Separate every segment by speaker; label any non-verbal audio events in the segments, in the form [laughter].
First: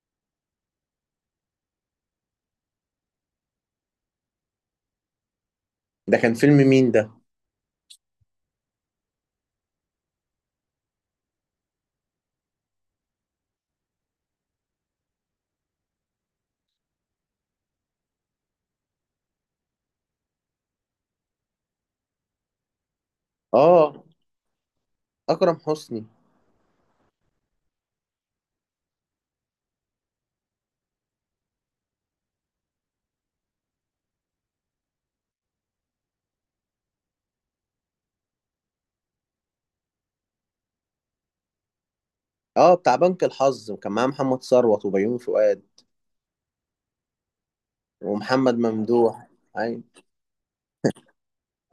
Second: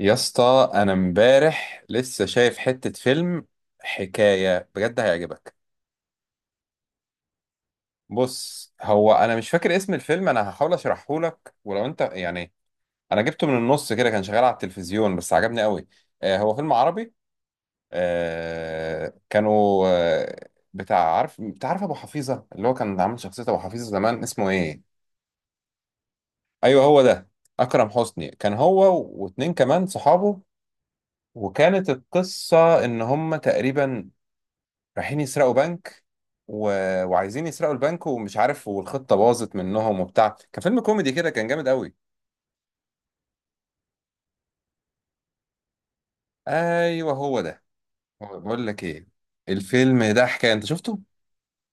Speaker 1: يا اسطى انا امبارح لسه شايف حتة فيلم، حكاية بجد هيعجبك.
Speaker 2: ده كان فيلم مين ده؟
Speaker 1: بص، هو انا مش فاكر اسم الفيلم، انا هحاول اشرحه لك ولو انت انا جبته من النص كده، كان شغال على التلفزيون بس عجبني قوي. آه، هو فيلم عربي. آه، كانوا بتاع عارف ابو حفيظة، اللي هو كان عامل شخصية ابو حفيظة
Speaker 2: اه.
Speaker 1: زمان، اسمه ايه؟
Speaker 2: اكرم حسني.
Speaker 1: ايوه هو ده. اكرم حسني، كان هو واتنين كمان صحابه، وكانت القصة ان هم تقريبا رايحين يسرقوا بنك و... وعايزين يسرقوا البنك ومش عارف، والخطة باظت منهم وبتاع، كان فيلم كوميدي كده، كان جامد قوي.
Speaker 2: اه، بتاع بنك الحظ وكان معاه محمد ثروت وبيومي فؤاد
Speaker 1: ايوه هو ده.
Speaker 2: ومحمد
Speaker 1: بقول لك ايه،
Speaker 2: ممدوح. ايوه.
Speaker 1: الفيلم ده حكاية، انت شفته؟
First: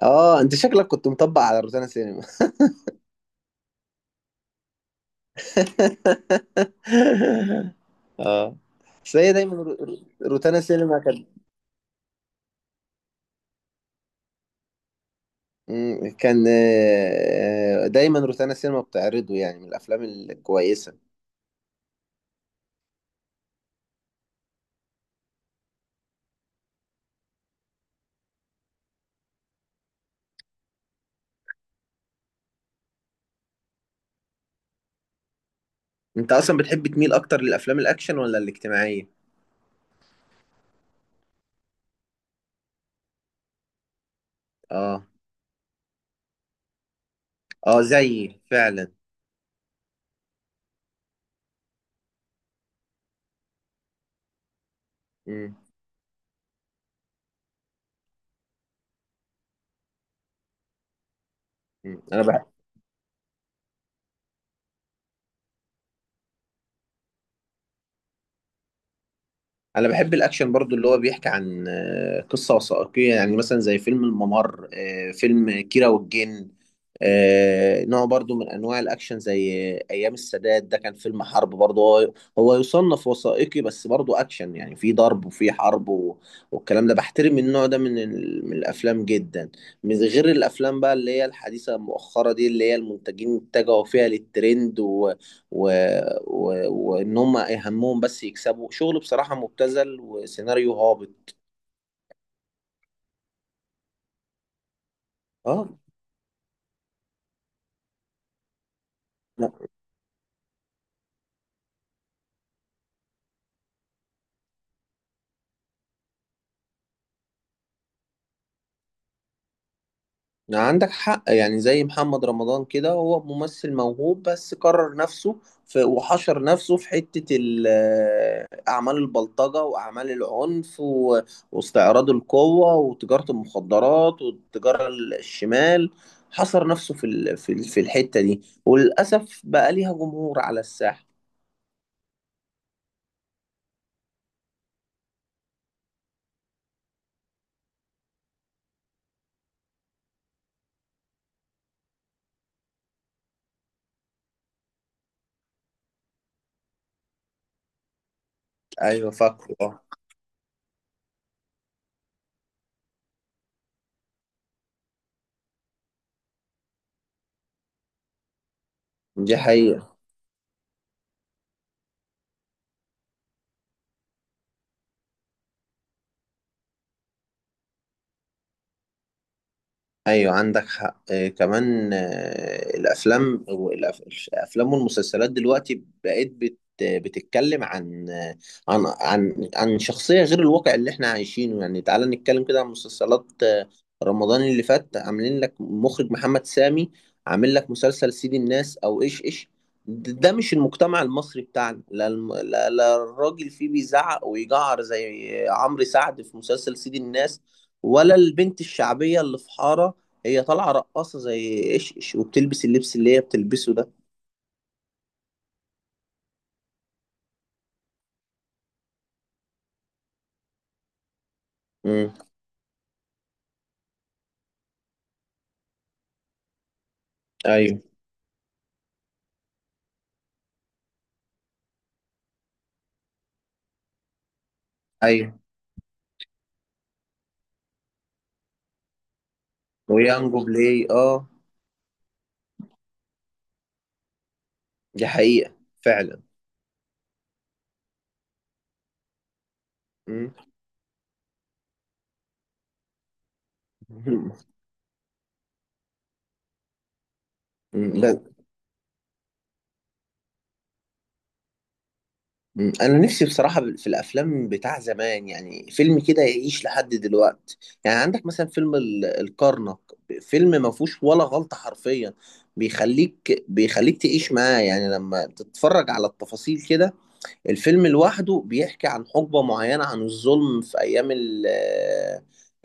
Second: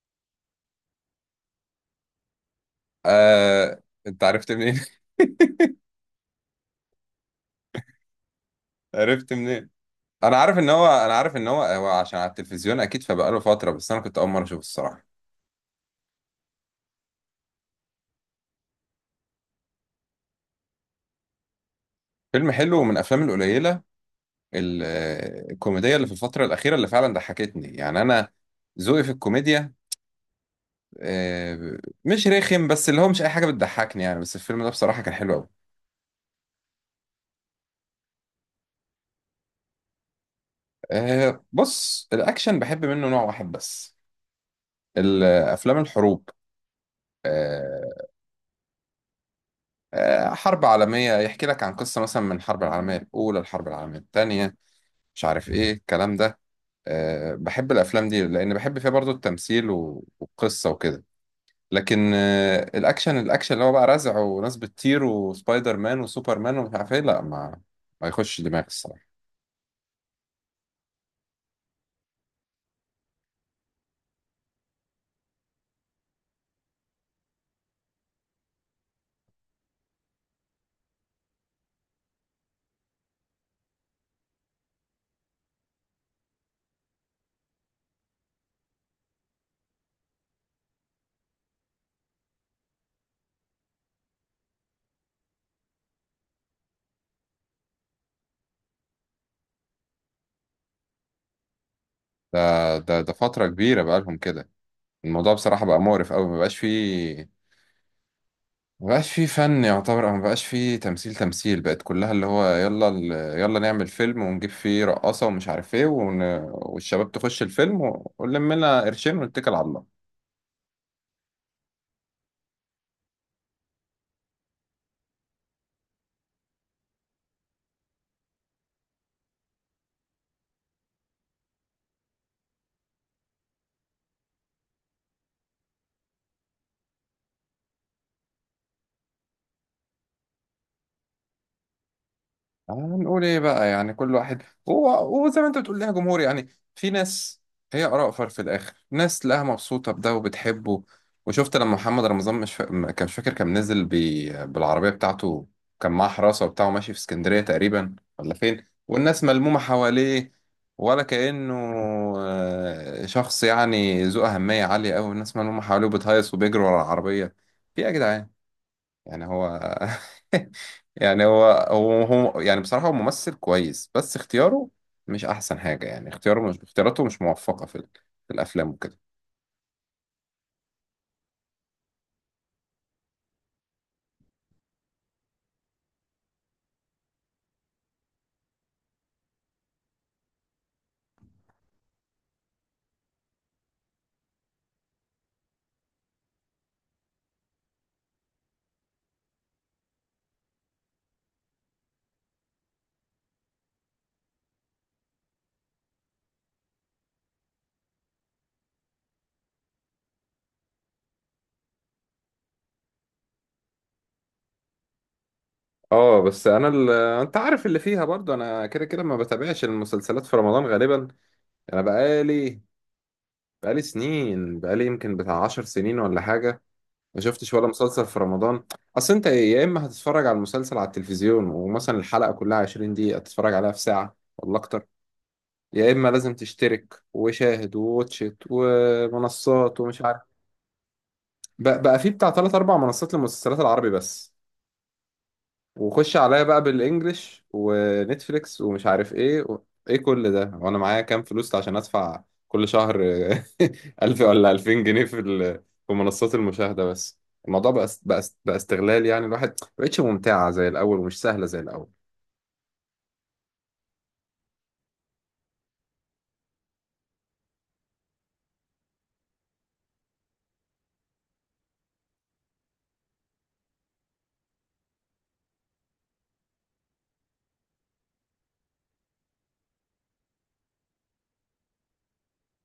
Speaker 2: اه، انت شكلك كنت مطبق على روتانا سينما. [laughs]
Speaker 1: انت عرفت منين؟ [laughs]
Speaker 2: اه. بس
Speaker 1: عرفت
Speaker 2: هي دايما
Speaker 1: منين؟ انا عارف
Speaker 2: روتانا
Speaker 1: ان هو
Speaker 2: سينما
Speaker 1: انا
Speaker 2: كان.
Speaker 1: عارف ان هو هو عشان على التلفزيون اكيد، فبقاله فترة بس انا كنت اول مرة اشوفه الصراحة.
Speaker 2: كان دايما روتانا سينما بتعرضه يعني من الافلام الكويسه.
Speaker 1: فيلم حلو ومن الافلام القليلة ال- الكوميدية اللي في الفترة الأخيرة اللي فعلا ضحكتني، يعني انا ذوقي في الكوميديا، آه، مش رخم، بس اللي هو مش اي حاجه بتضحكني يعني، بس الفيلم ده بصراحه كان حلو قوي.
Speaker 2: انت اصلا بتحب تميل اكتر للافلام الاكشن ولا الاجتماعيه؟
Speaker 1: بص، الاكشن بحب منه نوع واحد بس،
Speaker 2: اه.
Speaker 1: الافلام الحروب.
Speaker 2: اه،
Speaker 1: آه،
Speaker 2: زيي فعلا.
Speaker 1: حرب عالميه، يحكي لك عن قصه مثلا من الحرب العالميه الاولى، الحرب العالميه الثانيه، مش عارف
Speaker 2: مم،
Speaker 1: ايه الكلام ده. بحب الافلام دي لان بحب فيها برضو التمثيل والقصه وكده،
Speaker 2: مم.
Speaker 1: لكن
Speaker 2: انا بحب
Speaker 1: الاكشن، الاكشن اللي هو بقى رزع وناس بتطير وسبايدر مان وسوبر مان ومش عارف ايه، لا، ما ما يخش دماغي الصراحه.
Speaker 2: انا بحب الاكشن برضو اللي هو بيحكي عن قصة وثائقية، يعني مثلا زي فيلم الممر، فيلم كيرة والجن. نوع برضو من انواع الاكشن، زي ايام السادات. ده كان فيلم حرب برضو، هو يصنف وثائقي بس برضو اكشن، يعني في ضرب وفي حرب والكلام ده. بحترم النوع ده من الافلام جدا، من غير الافلام بقى اللي هي الحديثة المؤخرة دي، اللي هي المنتجين اتجهوا فيها للترند، و... وان هم اهمهم بس يكسبوا شغل بصراحه مبتذل وسيناريو هابط.
Speaker 1: ده فترة كبيرة بقالهم كده. الموضوع بصراحة
Speaker 2: اه.
Speaker 1: بقى مقرف أوي، مبقاش فيه مبقاش فيه
Speaker 2: لا.
Speaker 1: فن يعتبر، أو مبقاش فيه تمثيل. تمثيل بقت كلها اللي هو يلا يلا نعمل فيلم ونجيب فيه رقاصة ومش عارف ايه والشباب تخش الفيلم ونلم لنا قرشين ونتكل على الله.
Speaker 2: لا، عندك حق، يعني زي محمد رمضان كده، هو ممثل موهوب بس كرر نفسه، في وحشر نفسه أعمال البلطجة وأعمال العنف واستعراض القوة وتجارة المخدرات والتجارة الشمال. حصر نفسه في الحتة دي، وللأسف بقى ليها جمهور على الساحة.
Speaker 1: هنقول ايه بقى؟ يعني كل واحد، هو زي ما انت بتقول لها جمهور يعني، في ناس، هي اراء في الاخر ناس تلاقيها مبسوطه بده وبتحبه. وشفت لما محمد رمضان مش فا... م- كان مش فاكر كان نزل بالعربيه بتاعته، كان معاه حراسه وبتاعه ماشي في اسكندريه تقريبا ولا فين،
Speaker 2: أيوة،
Speaker 1: والناس
Speaker 2: فاكره،
Speaker 1: ملمومه
Speaker 2: آه.
Speaker 1: حواليه ولا كانه شخص يعني ذو اهميه عاليه قوي، الناس ملمومه حواليه وبتهيص وبيجروا ورا العربيه. في ايه يا جدعان يعني
Speaker 2: دي
Speaker 1: هو؟
Speaker 2: حقيقة.
Speaker 1: [laughs] يعني هو هو يعني بصراحة هو ممثل كويس، بس اختياره مش أحسن حاجة يعني، اختياره مش اختياراته مش موفقة في في الأفلام وكده.
Speaker 2: ايوه، عندك حق، كمان، الافلام الافلام والمسلسلات دلوقتي بقت بتتكلم عن عن شخصيه غير الواقع اللي احنا عايشينه، يعني تعالى نتكلم كده عن مسلسلات رمضان اللي فات، عاملين لك مخرج محمد سامي عامل لك مسلسل سيد الناس او ايش ايش. ده مش المجتمع المصري بتاعنا، لا لا لا الراجل فيه بيزعق ويجعر زي عمرو سعد في مسلسل سيد الناس، ولا البنت الشعبيه اللي في حاره هي طالعه رقاصه زي ايش إيش وبتلبس اللبس اللي هي بتلبسه ده.
Speaker 1: اه، بس انا انت عارف اللي فيها برضه، انا كده كده ما بتابعش المسلسلات في رمضان غالبا. انا
Speaker 2: امم.
Speaker 1: بقالي بقالي سنين، بقالي يمكن بتاع عشر سنين ولا حاجه ما شفتش ولا
Speaker 2: ايوه،
Speaker 1: مسلسل في رمضان. اصل انت يا اما هتتفرج على المسلسل على التلفزيون ومثلا الحلقه كلها 20 دقيقه تتفرج عليها في ساعه ولا اكتر،
Speaker 2: ايوه.
Speaker 1: يا اما لازم تشترك وشاهد وواتشت ومنصات ومش عارف،
Speaker 2: ويانجو بلاي، اه.
Speaker 1: بقى, بقى في بتاع ثلاث اربع منصات للمسلسلات العربي بس،
Speaker 2: دي حقيقة.
Speaker 1: وخش
Speaker 2: فعلا.
Speaker 1: عليا بقى بالانجلش ونتفليكس ومش عارف ايه ايه كل
Speaker 2: امم.
Speaker 1: ده وانا معايا كام فلوس عشان ادفع كل شهر؟ [laughs] 1000
Speaker 2: أمم.
Speaker 1: ولا 2000 جنيه في في منصات المشاهدة بس. الموضوع
Speaker 2: [laughs]
Speaker 1: بقى
Speaker 2: لا.
Speaker 1: استغلال يعني، الواحد ما بقتش ممتعة زي الاول ومش سهلة زي الاول.
Speaker 2: انا نفسي بصراحة في الافلام بتاع زمان، يعني فيلم كده يعيش لحد دلوقتي. يعني عندك مثلا فيلم الكرنك. فيلم ما فيهوش ولا غلطة حرفيا، بيخليك تعيش معاه، يعني لما تتفرج على التفاصيل كده. الفيلم لوحده بيحكي عن حقبة معينة، عن الظلم في أيام ال-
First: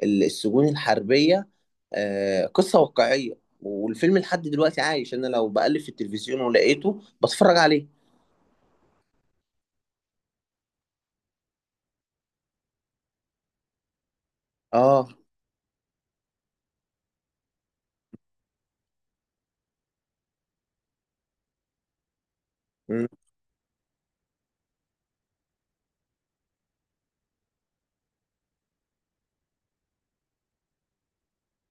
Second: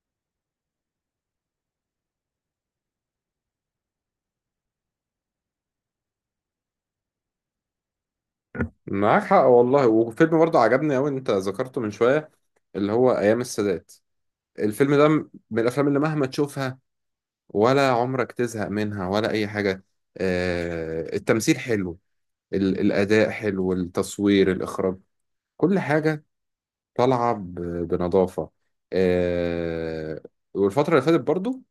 Speaker 2: ال- السجون الحربية. قصة واقعية، والفيلم لحد دلوقتي عايش. أنا لو بقلب في التلفزيون ولقيته بتفرج عليه.
Speaker 1: معاك حق والله، وفيلم برضه عجبني قوي انت ذكرته من شوية، اللي هو ايام السادات. الفيلم
Speaker 2: آه.
Speaker 1: ده من الافلام اللي مهما تشوفها ولا عمرك تزهق منها ولا اي حاجه. التمثيل حلو،
Speaker 2: مم.
Speaker 1: الاداء حلو، التصوير، الاخراج، كل حاجه طالعه بنظافه. آه، والفتره اللي فاتت برضو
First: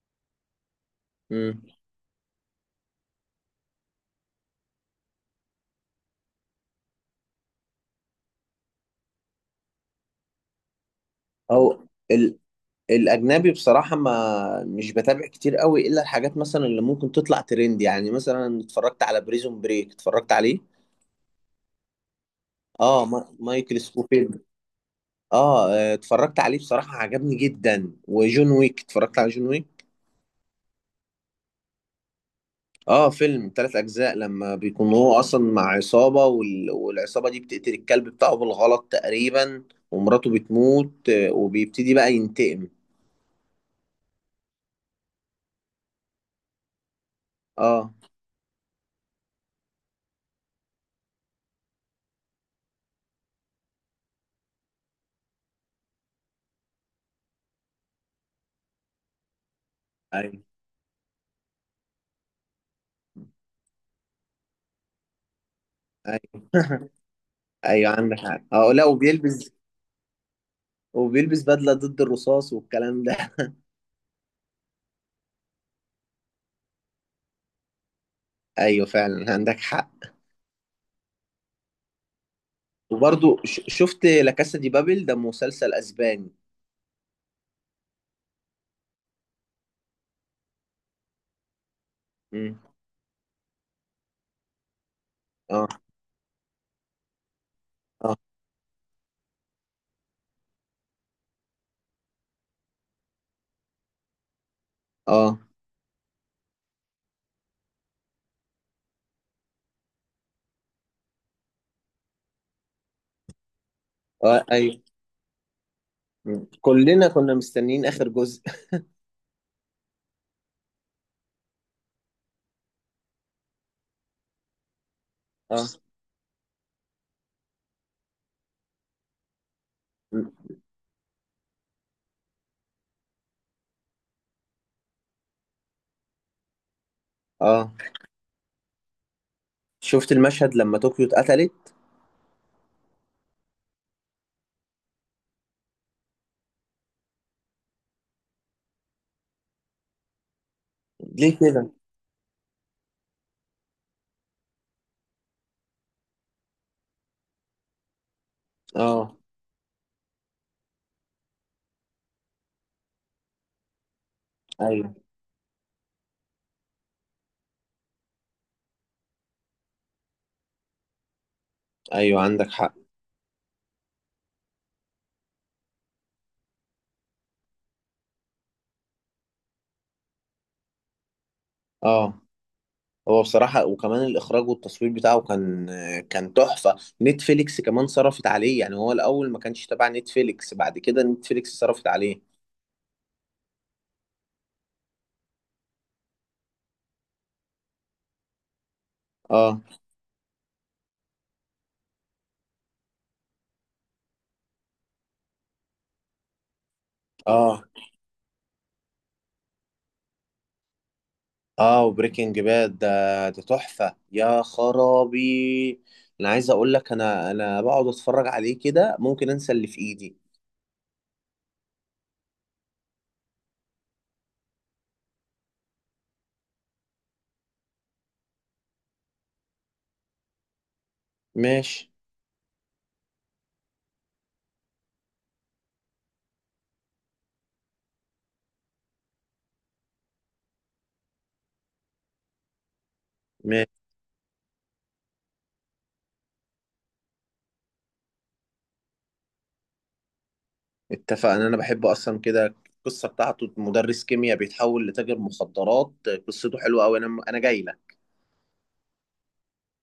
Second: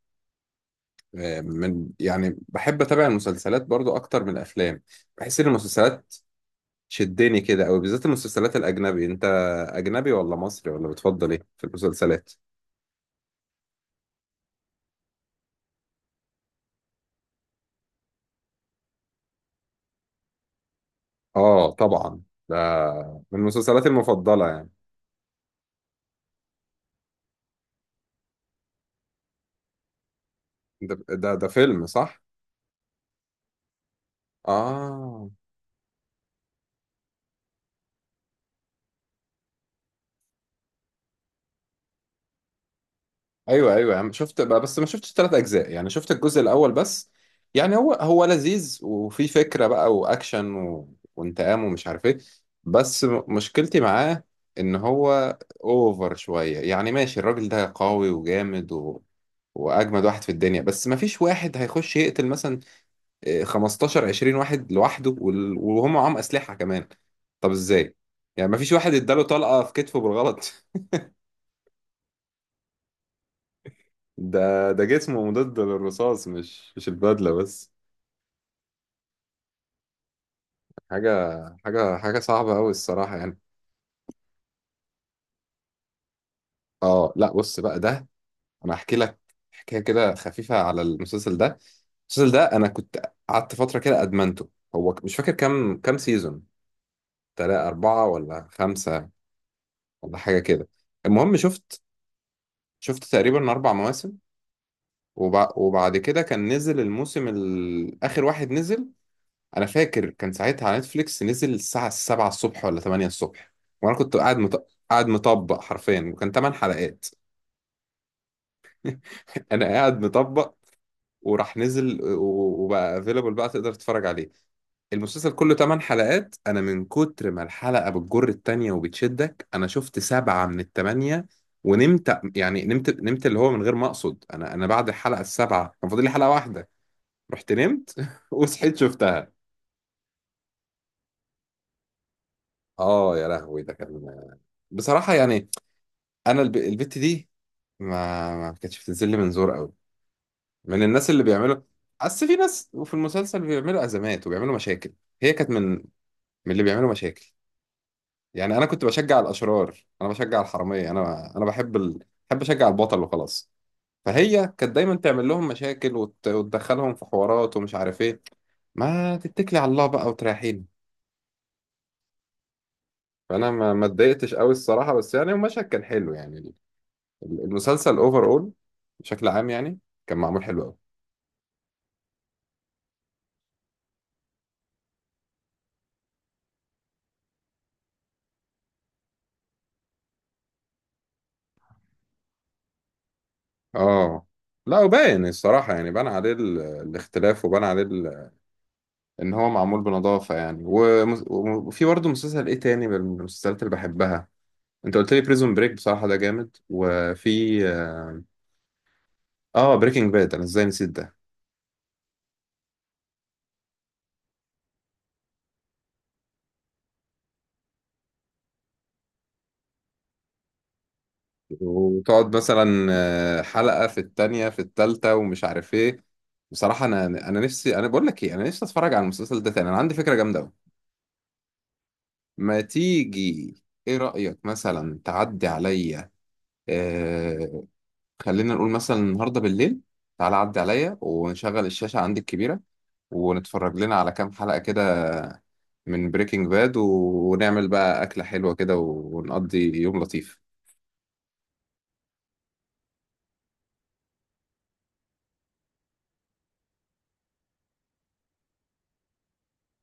Speaker 2: مم.
Speaker 1: من يعني بحب اتابع المسلسلات برضو اكتر من الافلام، بحس ان المسلسلات شدني كده، او بالذات المسلسلات الاجنبي. انت اجنبي ولا مصري ولا بتفضل ايه في
Speaker 2: أو
Speaker 1: المسلسلات؟
Speaker 2: ال الأجنبي بصراحة، ما مش بتابع كتير قوي إلا الحاجات مثلا اللي ممكن تطلع ترند، يعني مثلا اتفرجت على بريزون بريك، اتفرجت عليه.
Speaker 1: اه طبعا، ده
Speaker 2: آه.
Speaker 1: من
Speaker 2: مايكل
Speaker 1: مسلسلاتي
Speaker 2: سكوفيلد.
Speaker 1: المفضلة يعني.
Speaker 2: اه. اتفرجت عليه بصراحة، عجبني جدا، وجون ويك. اتفرجت على جون ويك.
Speaker 1: ده فيلم صح؟
Speaker 2: اه، فيلم ثلاث اجزاء، لما بيكون هو
Speaker 1: اه،
Speaker 2: اصلا مع عصابة والعصابة دي بتقتل الكلب بتاعه بالغلط تقريبا، ومراته بتموت، وبيبتدي بقى ينتقم.
Speaker 1: ايوه ايوه، يعني شفت بقى بس ما شفتش ثلاث اجزاء، يعني شفت الجزء الاول بس. يعني
Speaker 2: اه.
Speaker 1: هو لذيذ وفي فكرة بقى واكشن وانتقام ومش عارف ايه، بس مشكلتي معاه ان هو اوفر شوية، يعني ماشي الراجل ده قوي وجامد واجمد واحد في
Speaker 2: ايوه،
Speaker 1: الدنيا، بس ما فيش واحد هيخش يقتل مثلا 15 20 واحد لوحده وهم معاهم
Speaker 2: ايوه.
Speaker 1: اسلحه كمان. طب
Speaker 2: ايوه،
Speaker 1: ازاي؟
Speaker 2: عندك حق،
Speaker 1: يعني ما فيش
Speaker 2: اه، لا،
Speaker 1: واحد اداله طلقه في كتفه بالغلط؟
Speaker 2: وبيلبس بدلة ضد الرصاص والكلام ده.
Speaker 1: [laughs] ده جسمه مضاد للرصاص، مش البدله بس.
Speaker 2: [laughs] ايوه، فعلا، عندك حق.
Speaker 1: حاجه حاجه صعبه قوي الصراحه يعني.
Speaker 2: وبرضو شفت لا كاسا دي بابل، ده مسلسل اسباني.
Speaker 1: اه، لا بص بقى ده، انا احكي لك حكايه كده خفيفه على المسلسل ده. المسلسل ده
Speaker 2: امم.
Speaker 1: انا كنت قعدت فتره كده ادمنته، هو مش فاكر
Speaker 2: اه،
Speaker 1: كام سيزون، تلاتة أربعة
Speaker 2: اه،
Speaker 1: ولا خمسة ولا حاجة كده. المهم شفت، شفت تقريبا أربع مواسم،
Speaker 2: اه.
Speaker 1: وبعد كده كان نزل الموسم آخر واحد نزل، أنا فاكر كان ساعتها على نتفليكس نزل الساعة 7 الصبح ولا 8 الصبح، وأنا كنت قاعد
Speaker 2: آه، ايوه،
Speaker 1: مطبق حرفيا، وكان
Speaker 2: مم.
Speaker 1: 8 حلقات.
Speaker 2: كلنا كنا مستنيين آخر جزء.
Speaker 1: [laughs] أنا قاعد مطبق وراح نزل وبقى افيلبل بقى، تقدر تتفرج عليه. المسلسل كله
Speaker 2: اه،
Speaker 1: 8 حلقات، أنا من كتر ما الحلقة بتجر التانية وبتشدك أنا شفت
Speaker 2: مم.
Speaker 1: سبعة من التمانية ونمت، يعني نمت اللي هو من غير ما أقصد، أنا بعد الحلقة السابعة كان فاضل لي حلقة واحدة، رحت
Speaker 2: اه،
Speaker 1: نمت [laughs] وصحيت شفتها.
Speaker 2: شفت المشهد لما طوكيو اتقتلت.
Speaker 1: اه يا لهوي، ده كان بصراحة يعني، انا البت دي ما كانتش بتنزل لي من زور قوي، من الناس اللي
Speaker 2: ليه
Speaker 1: بيعملوا،
Speaker 2: كده؟
Speaker 1: اصل في ناس وفي المسلسل بيعملوا ازمات وبيعملوا مشاكل، هي كانت من، من اللي بيعملوا مشاكل. يعني انا كنت
Speaker 2: اه،
Speaker 1: بشجع الاشرار، انا بشجع الحرامية، انا بحب بحب اشجع البطل وخلاص. فهي كانت دايما
Speaker 2: ايوه،
Speaker 1: تعمل لهم مشاكل وتدخلهم في حوارات ومش عارف ايه، ما تتكلي على الله بقى وتريحيني.
Speaker 2: ايوه، عندك حق،
Speaker 1: فانا ما اتضايقتش قوي الصراحه، بس يعني المشهد كان حلو يعني. المسلسل اوفر اول بشكل عام يعني، كان معمول حلو قوي.
Speaker 2: اه. هو بصراحة، وكمان الإخراج والتصوير بتاعه كان تحفة. نتفليكس كمان صرفت عليه، يعني هو الأول ما كانش تبع نتفليكس، بعد كده نتفليكس صرفت عليه.
Speaker 1: اه لا، وباين الصراحه يعني، بان عليه الاختلاف، وبان عليه ان هو
Speaker 2: اه،
Speaker 1: معمول بنظافه يعني. وفي برضه مسلسل ايه تاني من المسلسلات اللي بحبها، انت قلت لي بريزون بريك، بصراحه ده جامد. وفي
Speaker 2: اه،
Speaker 1: اه، بريكنج باد، انا ازاي نسيت ده؟
Speaker 2: اه. وبريكنج باد ده تحفة يا خرابي. انا عايز اقول لك، انا بقعد اتفرج عليه كده ممكن انسى اللي في ايدي.
Speaker 1: وتقعد مثلا حلقة في التانية في التالتة ومش عارف ايه. بصراحة انا انا نفسي، انا بقول لك ايه، انا نفسي اتفرج على المسلسل ده تاني، انا عندي فكرة جامدة قوي.
Speaker 2: ماشي،
Speaker 1: ما تيجي، ايه رأيك مثلا تعدي عليا، آه، خلينا نقول مثلا النهاردة بالليل، تعالى عدي عليا ونشغل الشاشة عندي الكبيرة
Speaker 2: ماشي.
Speaker 1: ونتفرج لنا على كام حلقة كده من بريكنج باد، ونعمل بقى أكلة حلوة كده، ونقضي يوم لطيف.
Speaker 2: اتفقنا، انا بحب اصلا كده القصه بتاعته، مدرس كيمياء بيتحول لتاجر مخدرات. قصته حلوه قوي، انا جاي لك.